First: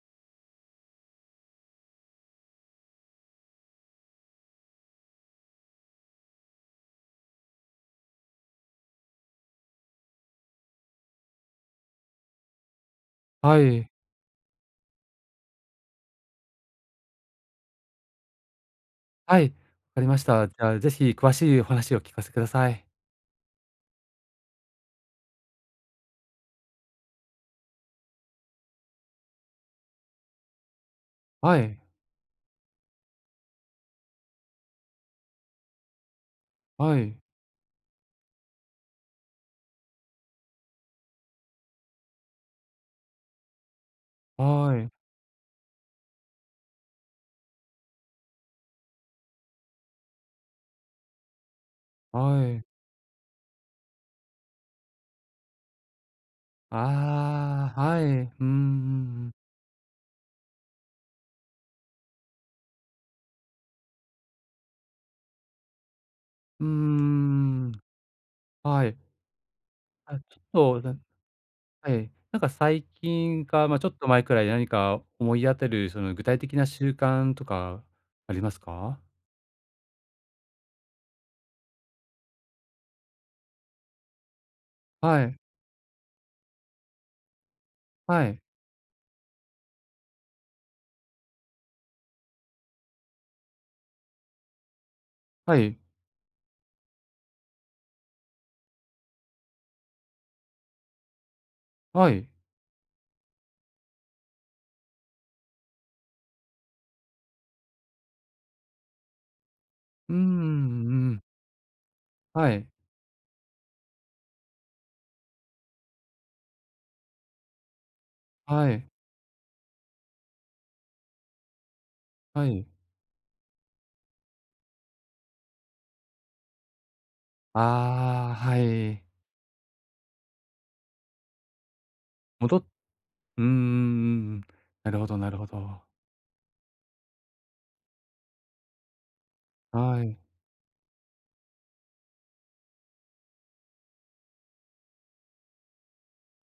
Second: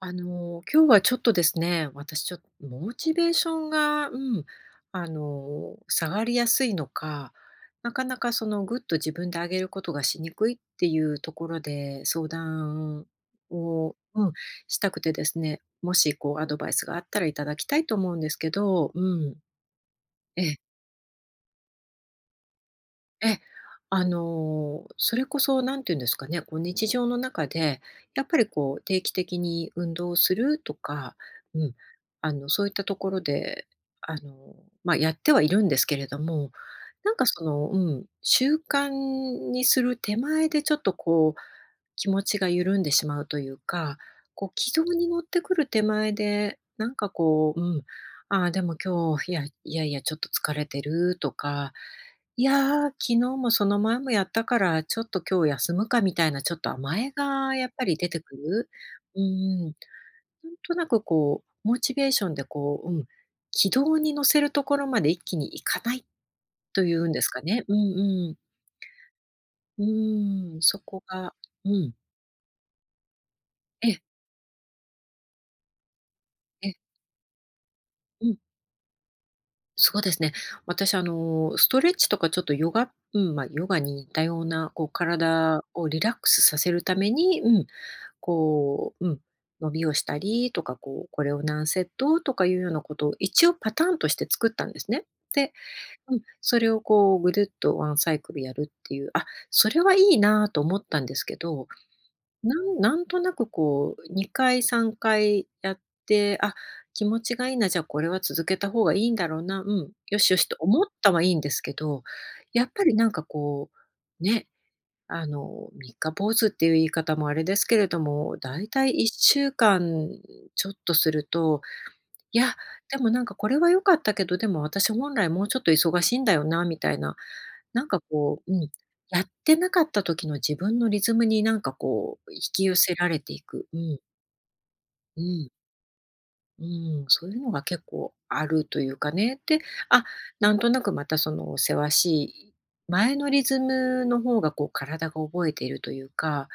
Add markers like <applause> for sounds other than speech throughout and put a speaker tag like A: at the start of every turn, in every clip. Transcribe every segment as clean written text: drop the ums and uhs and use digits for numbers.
A: 今日はちょっとですね、私ちょっとモチベーションが、下がりやすいのか、なかなかそのぐっと自分で上げることがしにくいっていうところで相談
B: はい。
A: を、したくてですね、もしこうアドバイスがあったらいただきたいと思うんですけど、ん、
B: はい。わかりまし
A: え
B: た。
A: え。
B: じゃあ、ぜひ詳しいお話を聞かせてください。
A: え、それこそ何て言うんですかね、こう日常の中で、やっぱりこう定期的に運動をするとか、
B: は
A: うん、
B: い。
A: そういったところで、あのー、まあ、やってはいるんですけれども、
B: は
A: なん
B: い。
A: かその、習慣にする手前でちょっとこう、気持ちが緩んでしまうというか、こう軌
B: は
A: 道
B: い。
A: に乗ってくる手前で、なんかこう、ああ、でも今日、いやいやいや、ちょっと疲れてるとか、い
B: はい。
A: やー、昨日もその前もやったから、ちょっと今日休むかみたいな、ちょっと甘えがやっ
B: ああ、
A: ぱり
B: はい。う
A: 出て
B: ん
A: く
B: うんう
A: る。う
B: ん。
A: ん、なんとなくこう、モチベーションでこう、軌道に乗せるところまで一気にいかない
B: ー
A: というんですかね。
B: ん。
A: うんうん。
B: はい。
A: う
B: あ、ち
A: そ
B: ょっと、な
A: こが、うん。
B: はい。なんか最近か、まあ、ち
A: え
B: ょっ
A: え、
B: と前くらい、何か思い当たる、その、具体的な習慣とか
A: う
B: あ
A: ん、
B: りますか？
A: そうですね。私ストレッチとかちょっとヨガ、まあ、ヨガに似たような、こう
B: はい。
A: 体をリラックスさせるために、
B: はい。
A: こう、うん、伸びをしたりとか、こう、これを何セットとかいうようなことを一応パターンとして作ったんですね。で、
B: はい。
A: うん、それをこうぐるっとワンサイクルやるっていう、あ、それはいいなと思ったんですけど、
B: はい。
A: なんとなくこう2回3回やって、あ、気持ちがいいな、じゃあこれは続けた方がいいんだろうな、
B: うん
A: よ
B: う
A: しよしと思っ
B: んう
A: たは
B: ん。
A: いいんですけど、
B: は
A: や
B: い。
A: っぱりなんかこう、ね、三日坊主っていう言い方もあれですけれども、だい
B: は
A: た
B: い。
A: い1週間ちょっとすると、い
B: は
A: や、
B: い。
A: でもなんかこれは良かったけど、でも私本来もうちょっと忙しいんだよなみたいな、なんか
B: ああ、
A: こう、
B: はい。
A: やってなかった時の自分のリズムになんかこう引
B: 戻っ
A: き寄せられて
B: う
A: い
B: ー
A: く。うん、
B: ん、なるほど
A: う
B: なるほ
A: ん、
B: ど。
A: うそういうのが結構あるというかね。で、
B: は
A: あ、
B: い。
A: なんとなくまたそのせわしい前のリズムの方がこう体が覚えているというか、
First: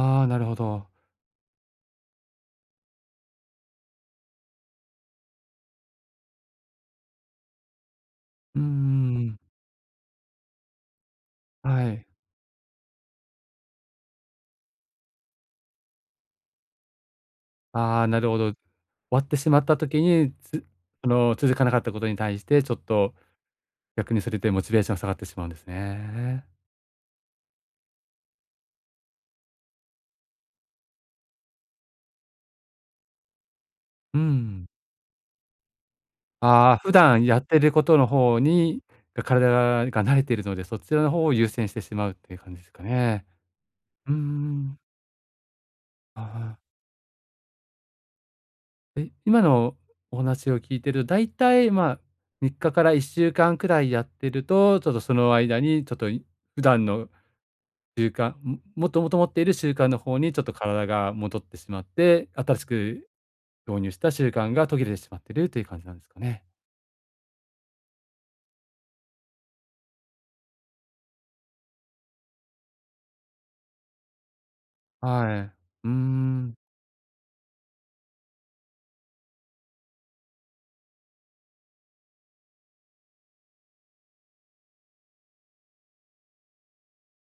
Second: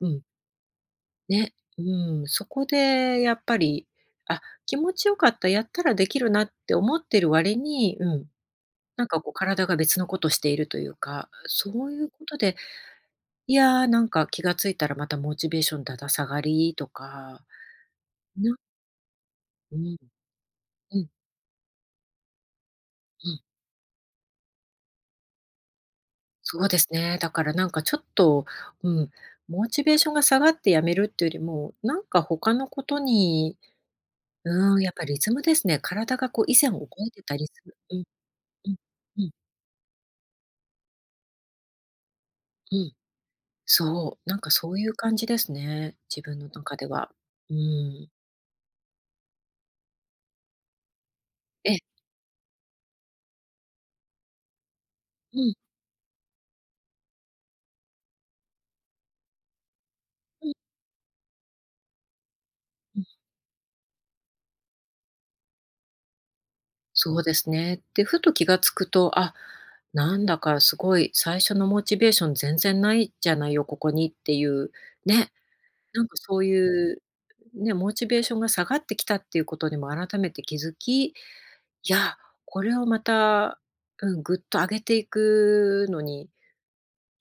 A: うん、
B: あ、なるほど。
A: ね、うん、そこでやっぱり、あ、気持ちよかった、やったらできるなって思ってる割に、
B: う
A: なんか
B: ん
A: こう
B: ん
A: 体が別のことしているというか、そ
B: は
A: うい
B: い。
A: うことで、いやー、なんか気がついたらまたモチベーションだだ下がりとか、
B: ああ、なるほど。
A: な
B: 終わってしまっ
A: う
B: た
A: ん、
B: 時に、
A: うん、
B: その、続かなかったことに対して、ちょっと
A: うん、
B: 逆にそれでモチベーション下がってしまうんですね。
A: そうですね。だからなんかちょっと、うん、モチベーションが下がってやめるっていうよりも、なんか他のことに、
B: うん。
A: うん、やっぱりリズムですね。体がこう以前
B: ああ、
A: 覚
B: 普
A: えて
B: 段
A: た
B: やっ
A: リズ
B: てる
A: ム。
B: こ
A: う
B: と
A: ん、
B: の方
A: うん、
B: に、が
A: うん、
B: 体が慣れているので、そちらの方を優先してしまうっていう感じです
A: う
B: か
A: ん。
B: ね。うーんう
A: そう、なんかそ
B: ん。
A: ういう感じですね、
B: あ
A: 自分の
B: あ。
A: 中では。うん。
B: え、今のお話を聞いてると、だいたい、
A: ええ、
B: まあ、3日から1週間くらいやってると、ちょっとその
A: うん、
B: 間に、ちょっとい普段の習慣、もともと持っている習慣の方にちょっ
A: うん、
B: と体が戻ってしまって、新し
A: うん。
B: く導入した習慣が途切れてしまってるという感じなんですかね。
A: そうですね。で、ふと気がつくと、あ、なんだかすごい最初のモチベーション全然ないじゃないよ、ここにっていう、ね、
B: はい。うー
A: なんかそう
B: ん。
A: いう、ね、モチベーションが下がってきたっていうことにも改めて気づき、いや、これをまた、うん、ぐっと上げていくのに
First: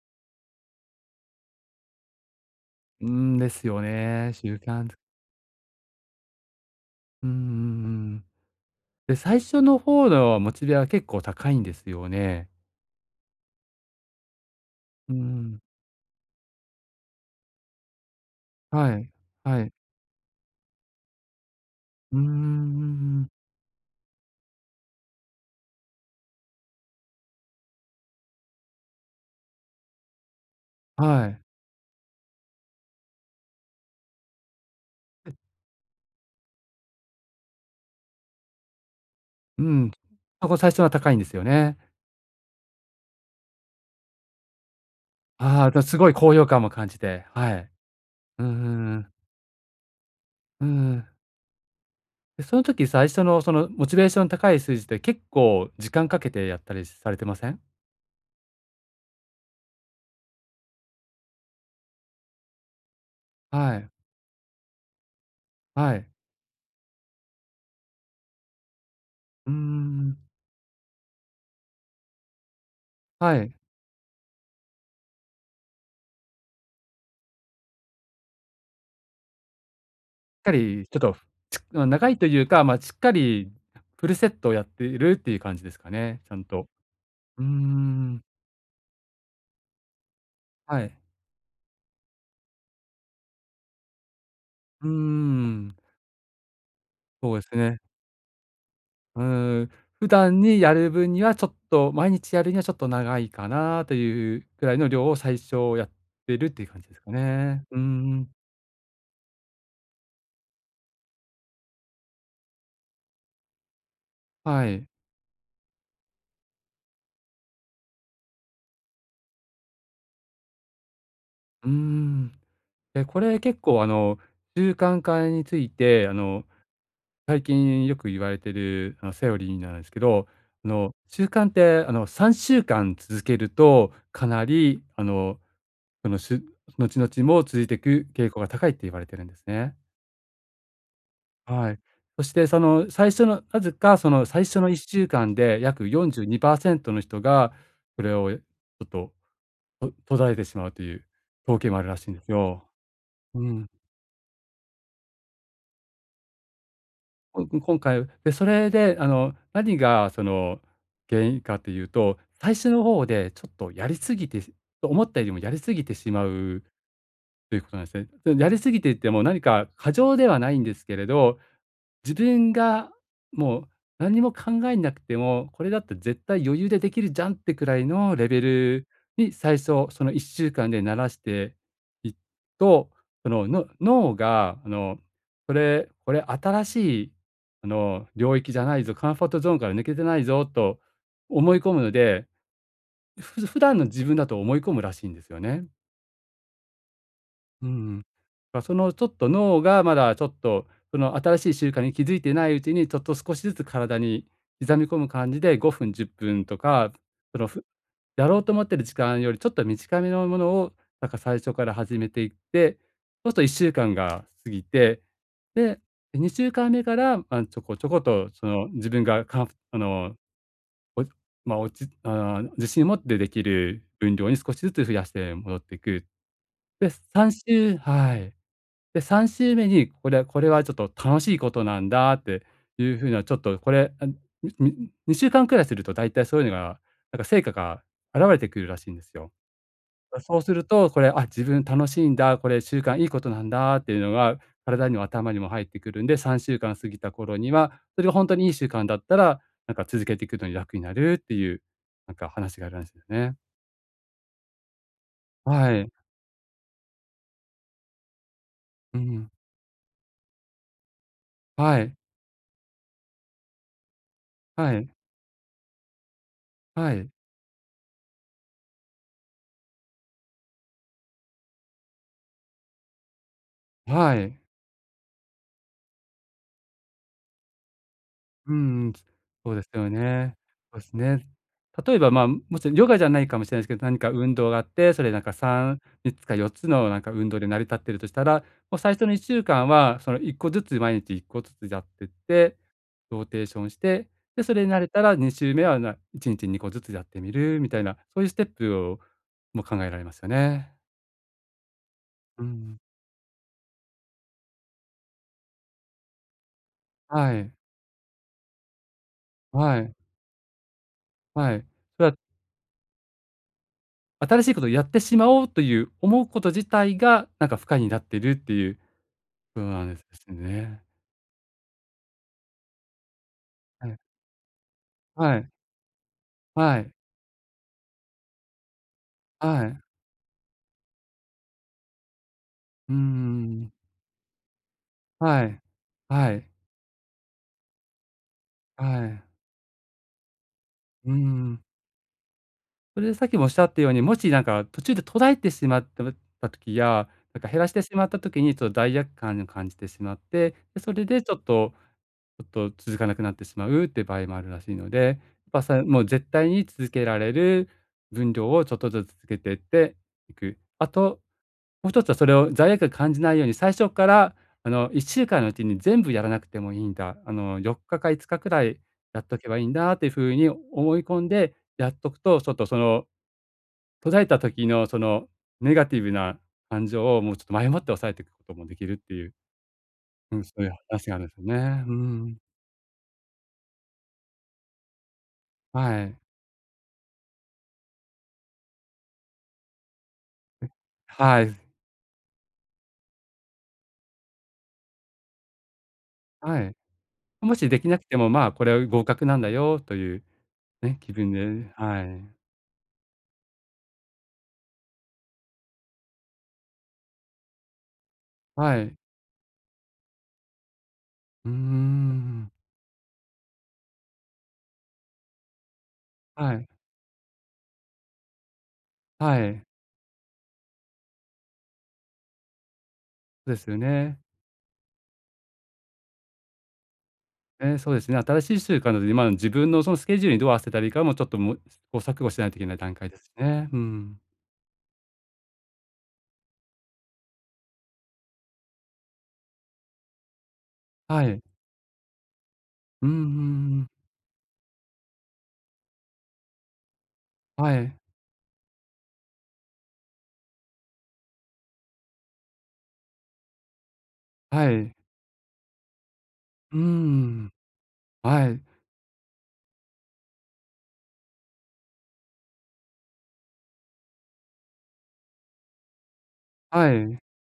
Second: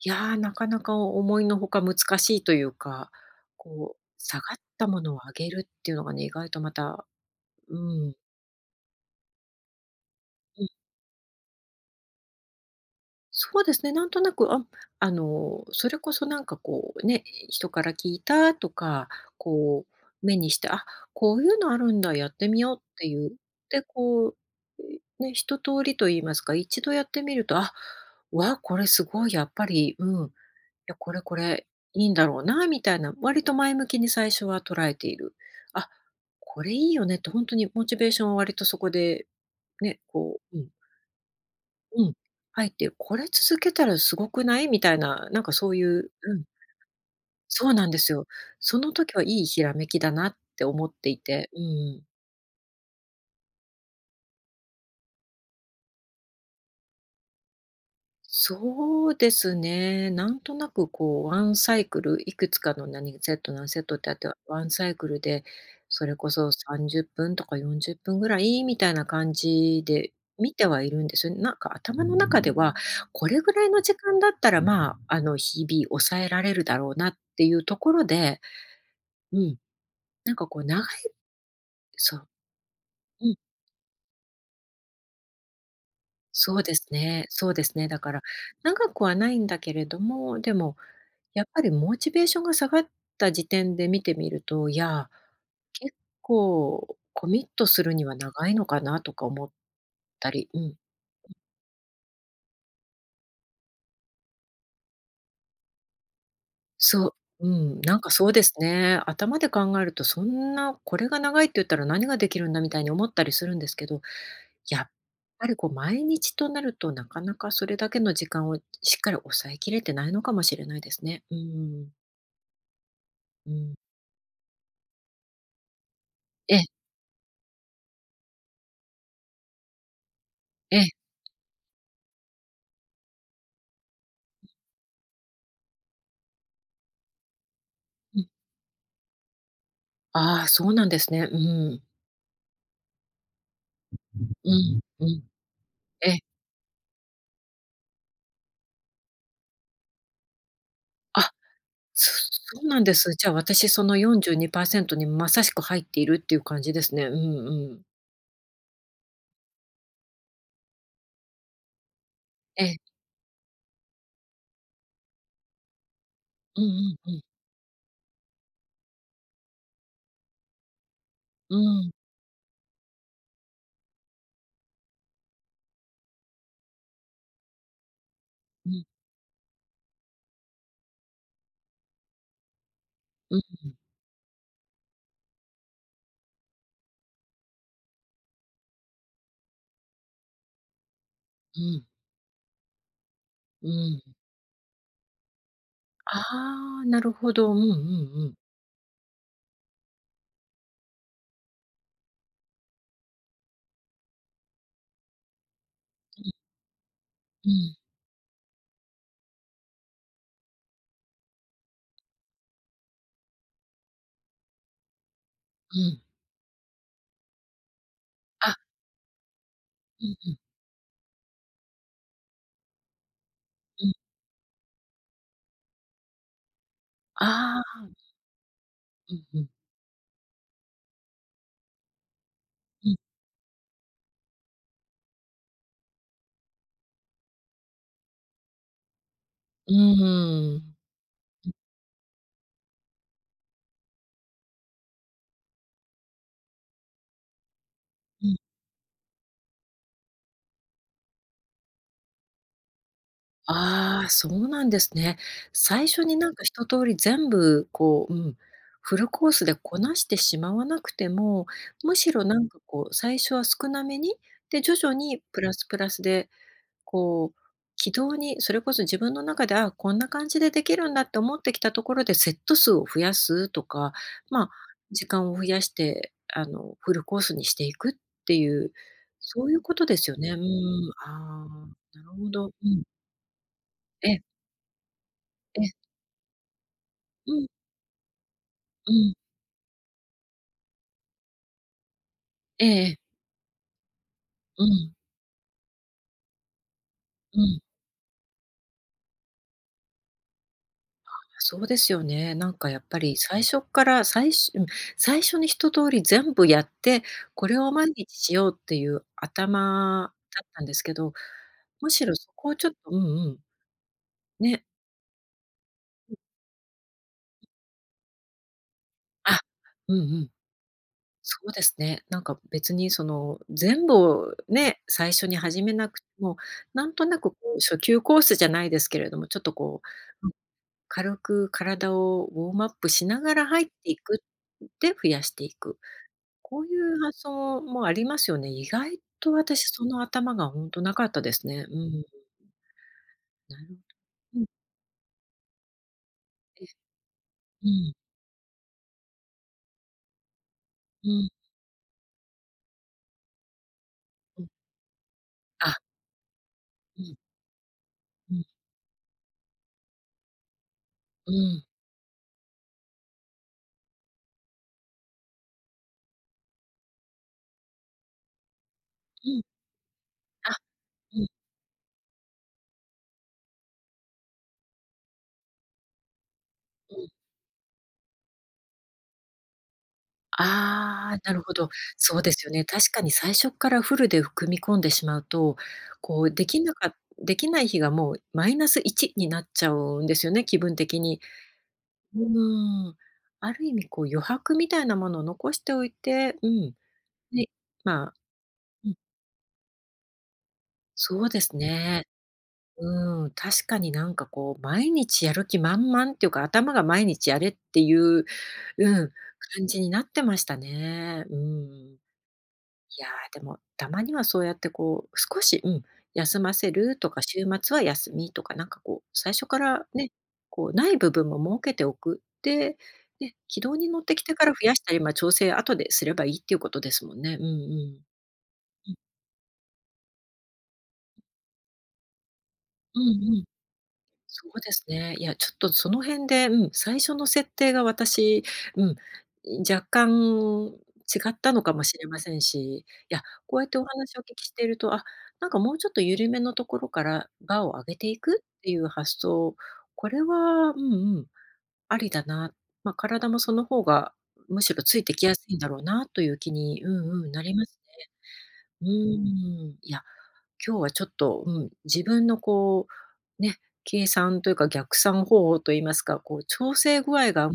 A: いやー、なかなか思いのほか難しいという
B: うー
A: か、
B: ん、ですよ
A: こう、
B: ね。
A: 下がったものを上げるっていうのがね、意外とまた、
B: うんうんう
A: うん、
B: ん。で、最初の方のモ
A: う
B: チ
A: ん、
B: ベは結構高いんですよね。
A: そうですね、なんとなく、あ
B: うんん。
A: の、それこそなんかこうね、人から聞いたと
B: は
A: か、
B: い。はい。
A: こう目にして、あ、こういうのあるんだ、
B: うーう
A: や
B: んうん
A: っ
B: う
A: てみようってい
B: ん。
A: う。で、こう、ね、一通りと言いますか、一度やってみると、あ、わ、これすごい、やっぱり、や、これ
B: は
A: こ
B: い。
A: れいいんだろうなみたいな、割と前向きに最初は捉えている。あ、これいいよねって本当にモチベーションは割とそこで、
B: うん。
A: ね、
B: そこ最初は高いんですよね。
A: うん、入って、これ続けたらすごくないみたいな、なんか
B: あ
A: そ
B: あ、
A: うい
B: すご
A: う、
B: い高揚感も感じて、は
A: そ
B: い。
A: うなんですよ。
B: うんうん
A: その
B: うん。
A: 時はいいひらめきだなって
B: う
A: 思っ
B: ん
A: ていて、うん。
B: で、その時最初のそのモチベーション高い数字って結構時間かけてやったりされてません？
A: そうですね。なんとなくこうワンサイクル、いくつかの何セット、何
B: は
A: セッ
B: い、
A: トってあって、ワンサイクルで、
B: は
A: そ
B: い。
A: れこそ30分とか40分ぐらいみたいな感
B: うー
A: じで
B: ん。
A: 見てはいるんですよ。なんか頭の中では、これ
B: はい。
A: ぐ
B: し
A: らいの時間だったら、まあ、日々抑えられるだろうなっていうところで、うん、なん
B: っ
A: か
B: か
A: こう長い、
B: りちょっと、ちま長
A: そ
B: い
A: う、
B: というか、ま、しっか
A: うん、
B: りフルセットをやっているっていう感じですかね、ちゃん
A: そう
B: と。
A: ですね、
B: うー
A: そうですね。だか
B: ん。
A: ら長くはないんだけれども、でも
B: はい。
A: やっぱりモチベーションが下がった時点で見てみると、い
B: うー
A: や、
B: ん。
A: 結構コ
B: そうで
A: ミッ
B: す
A: ト
B: ね。
A: するには長いのかなと
B: う
A: か思っ
B: ーん、普
A: た
B: 段
A: り、
B: にやる分にはちょっと、毎日やるにはちょっと長いかなというくらいの量を最初やってるっていう感じですか
A: そう、
B: ね。う
A: なんか
B: ん
A: そ
B: ん。
A: うですね。頭で考えるとそんな、これが長いって言ったら何ができるんだみたいに思ったりするんですけど、
B: は
A: や
B: い。
A: っぱりこう毎日となるとなかなかそれだけの時間をしっかり抑えきれてないのかもしれないですね。う
B: うー
A: ん。
B: ん。え、これ
A: う
B: 結
A: ん。
B: 構あの、習慣化について、あの、
A: ええ、
B: 最近よく言われてる、あの、セオリーなんですけど、あ
A: ええ、
B: の、習慣ってあの、3週間続けると、かなりあの、その、後々も続いていく傾向が高いって言われてるんですね。
A: ああー、そうなんですね。う
B: はい。
A: ん。
B: そしてその最初のなぜかその最
A: う
B: 初の
A: ん、
B: 1
A: う
B: 週
A: ん。
B: 間で約
A: ええ。
B: 42%の人が、それをちょっと、と途絶えてしまうという
A: あ、
B: 統計もあるらし
A: そ
B: いんです
A: そ
B: よ。
A: うなんです。じゃあ
B: う
A: 私
B: ん。
A: その42%にパーセントにまさしく入っているっていう感じですね。うん
B: <unintelligible>
A: う
B: 今
A: ん。
B: 回、で、それであの何がその原因かというと、最
A: え
B: 初
A: え。
B: の方でちょっとやりすぎて思ったよりもやりすぎてしま
A: う
B: う
A: んうんうん。
B: ということなんですね。で、やりすぎてっても何か過剰ではないんですけれど
A: うん。
B: 自分がもう何にも考えなくても、これだったら絶対余裕でできるじゃんってくらいのレベ
A: うん。
B: ルに最初、その1週間で慣らしていくと、そ
A: うん。
B: の、脳があの、これ新しいあの、領域じゃないぞ、カンフォートゾーンから抜けてないぞと思い
A: う
B: 込む
A: ん。
B: ので、普
A: う
B: 段の
A: ん。
B: 自分だと思い込むらしいんですよね。
A: ああ、なるほど。うんうん
B: う
A: う
B: ん。
A: ん。
B: まあ、そのちょっと脳がまだちょっと、その新しい習慣に気づいてないうちに、ちょっと少しずつ体に刻み込む感じで5分、10分とか、その、
A: うん、
B: やろうと思ってる時間よりちょっと短めのものを、なんか最初から始めていって、そうすると1週間が過ぎて、
A: う
B: で、
A: ん。
B: 2週間目かんめから、まあ、ちょこちょこと、そ
A: あ、
B: の自分があ
A: うん
B: の、
A: うん。
B: おまあ、落ちあー自信を持ってできる
A: うん。
B: 分量に少しずつ増やして戻っていく。で、3
A: あ
B: 週
A: あ、
B: はい。で、
A: うん
B: 3
A: うん。
B: 週目に、これはちょっと楽しいことなんだってい
A: うん。
B: うふうな、ちょっとこれ、あ、に2週間くらいするとだいたいそういうのが、なんか成果が現れてくるらしいんですよ。
A: う
B: そうす
A: ー
B: る
A: ん。
B: と、これ、あ、自分楽しいんだ、これ習慣いいことなんだっていうのが、体にも頭にも入ってくるんで、3週間過ぎた頃には、それが
A: う
B: 本当
A: ん。
B: にいい習慣だったら、なんか続けていくのに楽になるっていう、なんか話があるんですよね。
A: ああ、そうなんですね。
B: は
A: 最
B: い。
A: 初になんか一通り全部こう、フ
B: う
A: ルコ
B: ん。
A: ースでこなしてしまわなくても、
B: はい。
A: むしろなんかこう最初は少なめに、で、
B: は
A: 徐
B: い。
A: 々にプラスプラスで、
B: はい。
A: こう、軌道に、それこそ自分の中で、あこんな感じでできるんだって思ってきたところでセット数を増やすとか、
B: はい。
A: まあ、時間を増やして、フルコースにしていくってい
B: う
A: う、
B: ん
A: そう
B: そう
A: いう
B: です
A: こと
B: よ
A: ですよね。
B: ね。
A: う
B: そうで
A: ん、
B: すね。
A: ああ、
B: 例え
A: なる
B: ば、まあ、
A: ほ
B: も
A: ど。う
B: ちろん
A: ん、
B: ヨガじゃないかもしれないですけど、何
A: ええ
B: か
A: え
B: 運
A: え。
B: 動があって、それなんか3、3つか4つのなんか運
A: う
B: 動
A: ん、
B: で成り立ってるとしたら、もう
A: う
B: 最初の
A: ん。
B: 1週間はその1個ずつ毎日1個ずつやってって、
A: ええええ。
B: ローテーションして、で、そ
A: う
B: れに慣れ
A: ん、
B: たら2週目は1日2個ずつやってみ
A: うん。
B: るみたいな、そういうステップをも考えられますよね。
A: そうですよね。
B: う
A: なんかや
B: ん。
A: っぱり最初っから最初うん、最初に一通り全部やって、
B: は
A: こ
B: い。
A: れを毎日しようっていう
B: はい。
A: 頭だったんですけど、
B: はい。
A: む
B: そ
A: し
B: れ
A: ろ
B: は
A: そこをちょっとうんうん、
B: 新しいこ
A: ね、
B: とをやってしまおうという思うこと自体が、なんか負荷になってるっていう、
A: あ、
B: そうなん
A: う
B: で
A: ん
B: す
A: うん。
B: ね。
A: そうですね。なんか別にその全
B: は
A: 部
B: い。
A: をね、最初に
B: はい。
A: 始めなくても、
B: は
A: な
B: い。
A: んとなくこう初級コースじゃないですけれども、ちょっと
B: は
A: こ
B: い。
A: う軽く体をウォームアップ
B: う
A: しながら入
B: ん
A: って
B: ん
A: いく、で、増やして
B: は
A: い
B: い。
A: く。
B: はい。
A: こういう発想もありますよね。意外
B: はい。
A: と私その頭がほんとなかっ
B: うー
A: たです
B: ん。
A: ね。うん。
B: それでさっきもおっし
A: な
B: ゃ
A: る
B: っ
A: ほ
B: たように、もし
A: ど。
B: な
A: う
B: ん
A: ん。
B: か途中で途絶えてしまった
A: え、
B: 時や、なんか減
A: う
B: らしてし
A: ん、
B: まった時に、ちょっと罪悪感を感じてしまって、で、それ
A: う
B: で
A: ん、
B: ちょっと続かなくなってしまうっていう場合も
A: う
B: あ
A: ん。
B: るらしいので、やっぱ
A: あ、
B: さもう絶対に続
A: う
B: け
A: ん、
B: られる分
A: うん、
B: 量をちょっとずつ続けてっていく。あと、
A: うん、
B: もう一つはそれを罪悪感感じないように、最初からあの1週間のうちに全部やらなくてもいいんだ、あの4日か5日くらいやっ
A: う
B: と
A: ん。
B: けばいいんだっていう風に
A: あ、
B: 思い
A: う
B: 込
A: ん、
B: んでやっとくと、ちょっとその途絶えた時のそのネガティブな感
A: うん。
B: 情をもうちょっと前もって抑えていくこともできるっていう、うん、そういう話
A: あ
B: が
A: あ、
B: あるん
A: な
B: です
A: る
B: よ
A: ほど。
B: ね。う
A: そうで
B: ん。
A: すよね。確かに最初からフルで組み込んでしまうと、
B: はい。
A: こうできない日がもうマイナス1になっちゃうんですよね、気分的に。
B: はい。
A: うん。ある意味こう余白みたいなものを残しておいて、
B: はい。
A: ね、
B: もしできなく
A: まあ、
B: ても、まあ、これは
A: うん、
B: 合格なんだよというね、気
A: そう
B: 分
A: です
B: で
A: ね。
B: はい。
A: うん、確かになんかこう毎日やる気満々っていうか、頭が毎日やれっていう、
B: はい。
A: うん、感じになってましたね。う
B: うー
A: ん。
B: ん。
A: いやー、でも、たまにはそうやってこう、少し、休ま
B: はい。
A: せるとか、週末は休みとか、なんかこう、最
B: は
A: 初か
B: い。
A: らね、こう、ない部分も設けておく。で、ね、
B: そうで
A: 軌
B: す
A: 道
B: よ
A: に乗って
B: ね。
A: きてから増やしたり、まあ、調整後ですればいいっていうことですもんね。うんう
B: ええ、そうで
A: ん。
B: すね。新しい習慣
A: う
B: な
A: ん。
B: ので、今の自分のそのスケジュールにどう合わせたらいいかも、ちょっともう、試行錯誤しないといけない段
A: う
B: 階です
A: ん。
B: ね。うん。
A: そうですね。いや、ちょっとその辺で、最初の設定が私、うん、若干違
B: は
A: っ
B: い。
A: たのかもしれませんし、い
B: うんうんう
A: や、こうやってお
B: ん。
A: 話をお聞きしていると、あ、なんかもうちょっと緩めのところからバーを
B: は
A: 上げ
B: い。
A: ていくっていう発想、これは、うんうん、ありだな。まあ、体もその方がむ
B: は
A: しろ
B: い。
A: ついてきやすいんだろうなという気
B: う
A: に、うんうん、な
B: ん。
A: りますね。
B: はい。
A: うん、いや、今日はちょっと、自分のこう、ね、計算というか逆算方法といいますか、こう調
B: は
A: 整具
B: い。
A: 合が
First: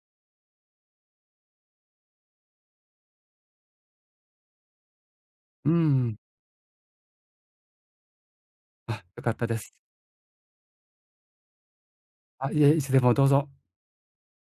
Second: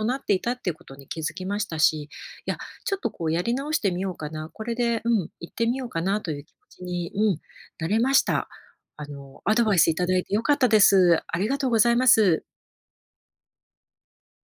A: 異なっていたっていうことに気づきましたし、いや、ちょっとこうやり直してみようかな、これで、行って
B: う
A: みようか
B: ん。
A: なという気持ちに、なれました。
B: あ、
A: あ
B: 良かっ
A: の、
B: た
A: ア
B: で
A: ド
B: す。
A: バイスいただいて良かったです。ありがとうございます。
B: あ、いえ、いつでもどうぞ。